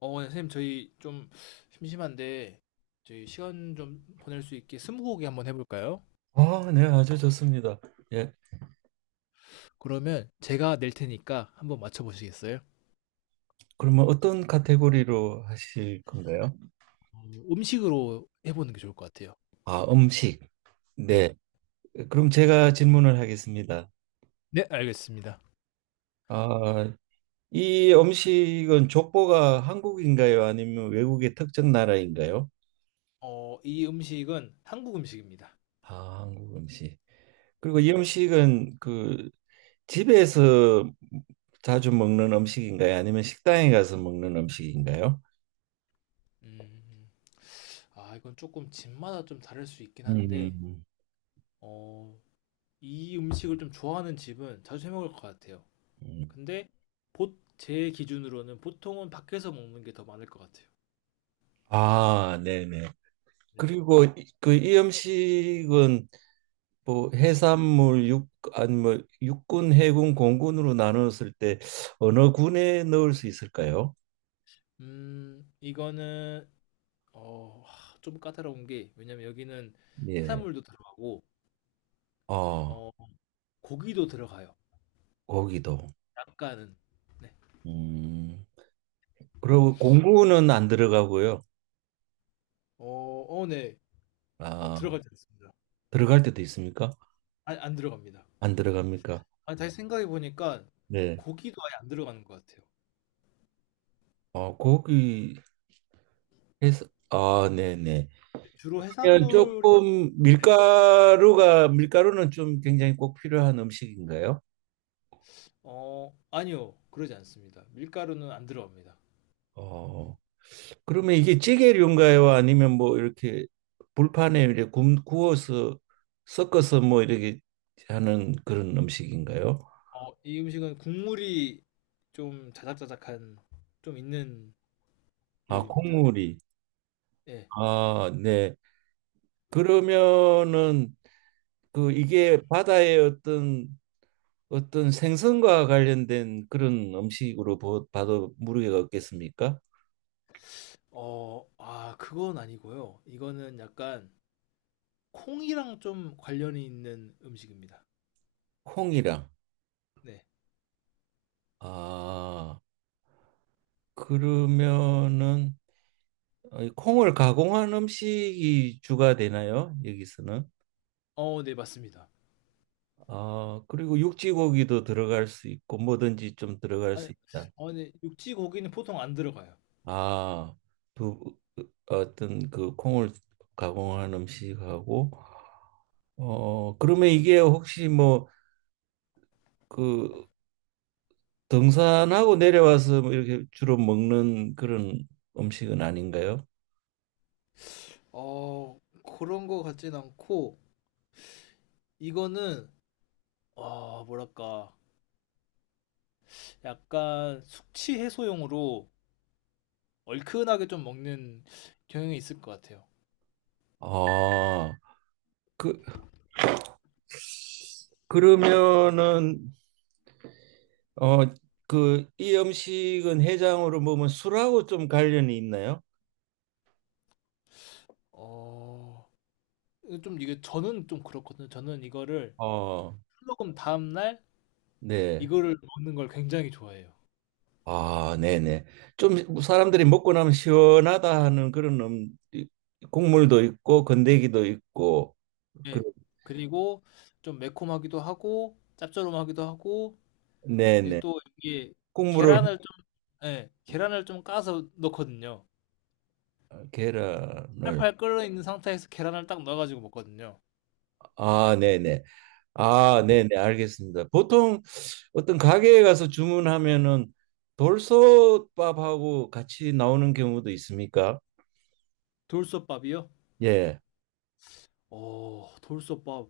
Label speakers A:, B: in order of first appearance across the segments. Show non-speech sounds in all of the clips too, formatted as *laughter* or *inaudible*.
A: 네, 선생님, 저희 좀 심심한데, 저희 시간 좀 보낼 수 있게 스무고개 한번 해볼까요?
B: 아, 네, 아주 좋습니다. 예.
A: 그러면 제가 낼 테니까 한번 맞춰보시겠어요?
B: 그러면 어떤 카테고리로 하실 건가요?
A: 어, 음식으로 해보는 게 좋을 것 같아요.
B: 아, 음식.
A: 네.
B: 네. 그럼 제가 질문을 하겠습니다.
A: 네, 알겠습니다.
B: 아, 이 음식은 족보가 한국인가요? 아니면 외국의 특정 나라인가요?
A: 이 음식은 한국 음식입니다.
B: 아, 한국 음식. 그리고 이
A: 네.
B: 음식은 그 집에서 자주 먹는 음식인가요? 아니면 식당에 가서 먹는 음식인가요?
A: 음, 이건 조금 집마다 좀 다를 수 있긴
B: 음.
A: 한데,
B: 음.
A: 어, 이 음식을 좀 좋아하는 집은 자주 해먹을 것 같아요.
B: 음.
A: 근데, 제 기준으로는 보통은 밖에서 먹는 게 더 많을 것 같아요.
B: 아, 네네.
A: 네.
B: 그리고 그 이염식은 뭐 해산물 육 아니 뭐 육군 해군 공군으로 나눴을 때 어느 군에 넣을 수 있을까요?
A: 이거는 좀 까다로운 게 왜냐면 여기는
B: 예.
A: 해산물도 들어가고
B: 어,
A: 어, 고기도 들어가요.
B: 거기도.
A: 약간은. 네.
B: 음. 그리고 공군은 안 들어가고요.
A: 어, 네.
B: 아,
A: 들어가지 않습니다.
B: 들어갈 때도 있습니까?
A: 아니, 안 들어갑니다.
B: 안 들어갑니까?
A: 아니, 다시 생각해 보니까
B: 네.
A: 고기도 아예 안 들어가는 것 같아요.
B: 어, 거기 해서 아, 네, 네.
A: 네, 주로 해
B: 그
A: 산
B: 면
A: 물
B: 조금
A: 인
B: 밀가루가 밀가루는 좀 굉장히 꼭 필요한 음식인가요?
A: 아니요, 그러지 않습니다. 밀가루는 안 들어갑니다.
B: 어. 그러면 이게 찌개류인가요? 아니면 뭐 이렇게 불판에 이렇게 구워서 섞어서 뭐 이렇게 하는 그런 음식인가요?
A: 이 음식은 국물이 좀 자작자작한 좀 있는
B: 아,
A: 요리입니다.
B: 국물이.
A: 예.
B: 아, 네. 그러면은 그 이게 바다의 어떤 어떤 생선과 관련된 그런 음식으로 봐도 무리가 없겠습니까?
A: 그건 아니고요. 이거는 약간 콩이랑 좀 관련이 있는 음식입니다.
B: 콩이랑.
A: 네.
B: 아, 그러면은 이 콩을 가공한 음식이 주가 되나요? 여기서는.
A: 네, 맞습니다.
B: 아, 그리고 육지고기도 들어갈 수 있고 뭐든지 좀 들어갈
A: 아니,
B: 수 있다.
A: 네, 육지 고기는 보통 안 들어가요.
B: 아, 두 어떤 그 콩을 가공한 음식하고 그러면 이게 혹시 뭐 그 등산하고 내려와서 뭐 이렇게 주로 먹는 그런 음식은 아닌가요?
A: 어, 그런 거 같진 않고, 이거는, 뭐랄까, 약간 숙취 해소용으로 얼큰하게 좀 먹는 경향이 있을 것 같아요.
B: 아, 그 그러면은 어, 이 음식은 해장으로 먹으면 술하고 좀 관련이 있나요?
A: 어, 좀 이게 저는 좀 그렇거든요. 저는 이거를
B: 어,
A: 술 먹은 다음날
B: 네.
A: 이거를 먹는 걸 굉장히 좋아해요.
B: 아, 네네. 좀 사람들이 먹고 나면 시원하다 하는 그런 국물도 있고 건더기도 있고, 그,
A: 예. 그리고 좀 매콤하기도 하고 짭조름하기도 하고 이제
B: 네네.
A: 또 이게
B: 국물을,
A: 계란을 좀, 예, 계란을 좀 까서 넣거든요.
B: 아, 계란을.
A: 팔팔 끓어 있는 상태에서 계란을 딱 넣어 가지고 먹거든요.
B: 아, 네네. 아, 네네. 알겠습니다. 보통 어떤 가게에 가서 주문하면은 돌솥밥하고 같이 나오는 경우도 있습니까?
A: 돌솥밥이요?
B: 예.
A: 돌솥밥.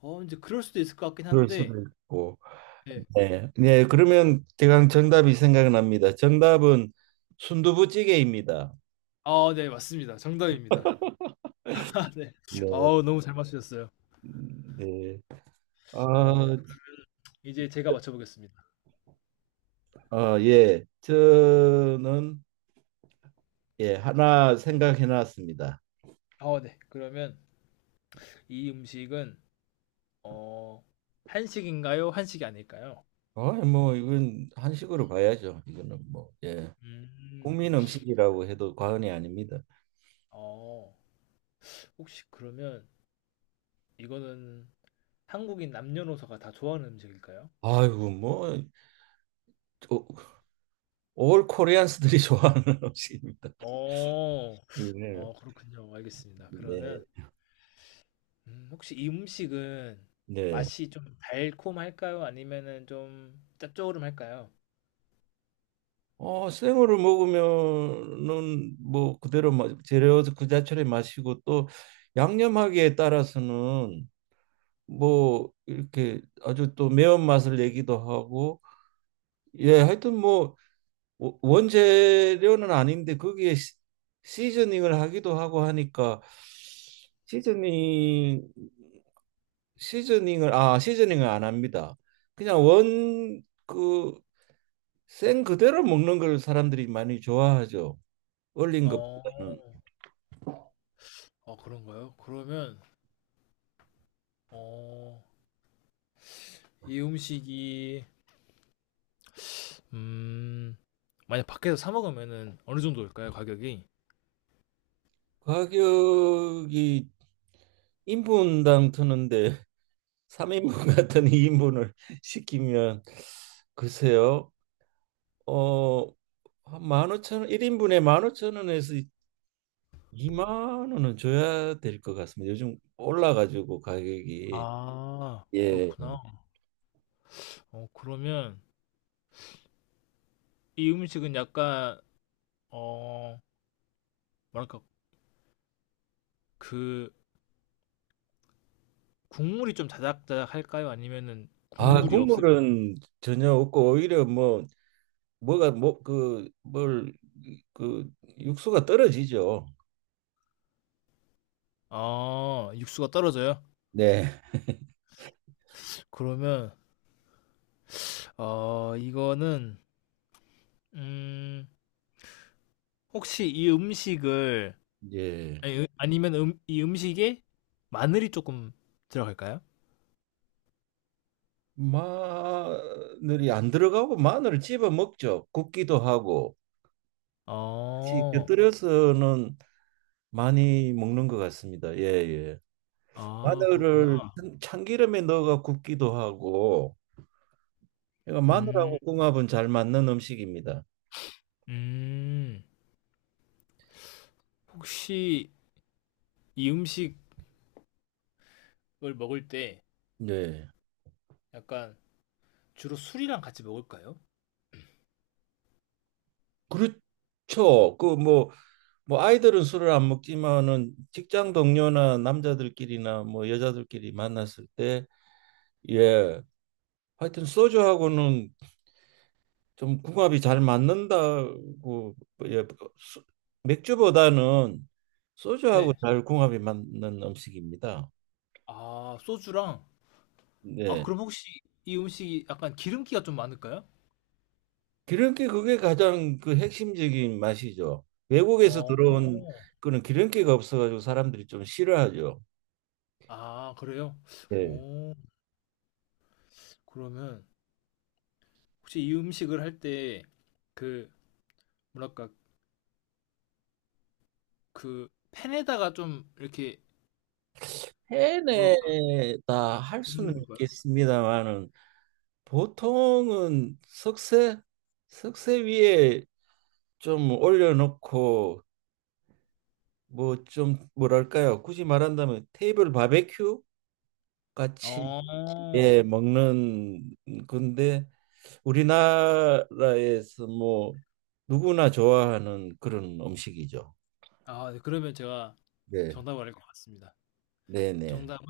A: 인제 그럴 수도 있을 것 같긴
B: 그럴
A: 한데.
B: 수도 있고.
A: 예.
B: 네. 네, 그러면 대강 정답이 생각납니다. 정답은 순두부찌개입니다.
A: 네, 맞습니다. 정답입니다. 네. *laughs*
B: 네.
A: 어우, 너무 잘 맞추셨어요.
B: 네.
A: 네.
B: 아,
A: 이제 제가 맞춰보겠습니다.
B: 아, 예. 저는 예, 하나 생각해 놨습니다.
A: 네. 그러면 이 음식은 어 한식인가요? 한식이 아닐까요?
B: 아, 뭐 이건 한식으로 봐야죠. 이거는 뭐 예.
A: 음.
B: 국민 음식이라고 해도 과언이 아닙니다.
A: 어, 혹시 그러면 이거는 한국인 남녀노소가 다 좋아하는 음식일까요?
B: 아이고 뭐 올 코리안스들이 *laughs* 좋아하는 음식입니다.
A: 어,
B: 네.
A: 그렇군요. 알겠습니다.
B: 네.
A: 그러면 혹시 이 음식은
B: 네.
A: 맛이 좀 달콤할까요? 아니면은 좀 짭조름할까요?
B: 어, 생으로 먹으면은 뭐 그대로 재료 그 자체를 마시고 또 양념하기에 따라서는 뭐 이렇게 아주 또 매운맛을 내기도 하고 예, 하여튼 뭐 원재료는 아닌데 거기에 시즈닝을 하기도 하고 하니까 시즈닝 시즈닝을 안 합니다. 그냥 원 그 생 그대로 먹는 걸 사람들이 많이 좋아하죠. 올린
A: 어,
B: 것보다는
A: 그런가요? 그러면 어, 이 음식이 음, 만약 밖에서 사 먹으면은 어느 정도일까요? 가격이?
B: 가격이 인분당 트는데 *laughs* 3인분 같은 2인분을 *laughs* 시키면 글쎄요. 어, 한1 5,000원 1인분에 15,000원에서 2만 원은 줘야 될 것 같습니다. 요즘 올라가지고 가격이
A: 아,
B: 예.
A: 그렇구나. 그러면 이 음식은 약간 어, 뭐랄까, 그, 국물이 좀 자작자작 할까요? 아니면은
B: 아,
A: 국물이 없을.
B: 국물은 전혀 없고 오히려 뭐 뭐가 뭐 그 뭘 그 육수가 떨어지죠.
A: 아, 육수가 떨어져요?
B: 네.
A: 그러면, 이거는, 음, 혹시 이 음식을,
B: 예.
A: 아니, 아니면 이 음식에 마늘이 조금 들어갈까요?
B: 마늘이 안 들어가고 마늘을 집어 먹죠. 굽기도 하고 같이
A: 어,
B: 곁들여서는 많이 먹는 것 같습니다. 예, 예.
A: 그렇구나.
B: 마늘을 참기름에 넣어가 굽기도 하고 그러니까 마늘하고
A: 음,
B: 궁합은 잘 맞는 음식입니다.
A: 음, 혹시 이 음식을 먹을 때
B: 네.
A: 약간 주로 술이랑 같이 먹을까요?
B: 그렇죠. 그 뭐 아이들은 술을 안 먹지만은 직장 동료나 남자들끼리나 뭐 여자들끼리 만났을 때 예. 하여튼 소주하고는 좀 궁합이 잘 맞는다고 예, 수- 맥주보다는 소주하고
A: 네.
B: 잘 궁합이 맞는 음식입니다.
A: 아, 소주랑.
B: 네.
A: 그럼 혹시 이 음식이 약간 기름기가 좀 많을까요?
B: 기름기 그게 가장 그 핵심적인 맛이죠. 외국에서
A: 어.
B: 들어온 그런 기름기가 없어가지고 사람들이 좀 싫어하죠.
A: 아, 그래요?
B: 네.
A: 어. 그러면 혹시 이 음식을 할 때 그 뭐랄까 그 팬에다가 좀 이렇게 뭐랄까
B: 해내다 할 수는
A: 굽는 걸까요?
B: 있겠습니다만은 보통은 석쇠 위에 좀 올려놓고 뭐 좀 뭐랄까요? 굳이 말한다면 테이블 바베큐 같이
A: 어.
B: 예 먹는 건데 우리나라에서 뭐 누구나 좋아하는 그런 음식이죠.
A: 네, 그러면 제가
B: 네,
A: 정답을 알 것 같습니다.
B: 네, 네,
A: 정답은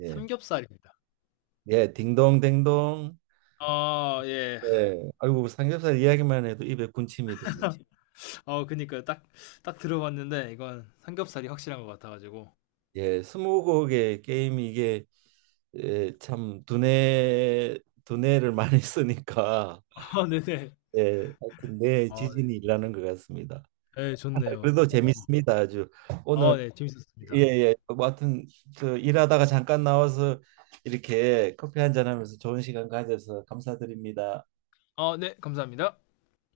B: 예,
A: 삼겹살입니다.
B: 예, 딩동댕동.
A: 예.
B: 예, 아이고 삼겹살 이야기만 해도 입에 군침이 도네.
A: 그니까요. 딱 딱 들어봤는데 이건 삼겹살이 확실한 것 같아 가지고.
B: 예, 스무고개 게임이 이게 예, 참 두뇌를 많이 쓰니까
A: *laughs* 네네.
B: 예, 하여튼 내
A: 아
B: 지진이 일어나는 것 같습니다.
A: 네. 예, 좋네요.
B: 그래도
A: 어.
B: 재밌습니다. 아주 오늘
A: 네. 재밌었습니다.
B: 예예 뭐 하여튼 그 일하다가 잠깐 나와서 이렇게 커피 한 잔 하면서 좋은 시간 가져서 감사드립니다.
A: 네. 감사합니다.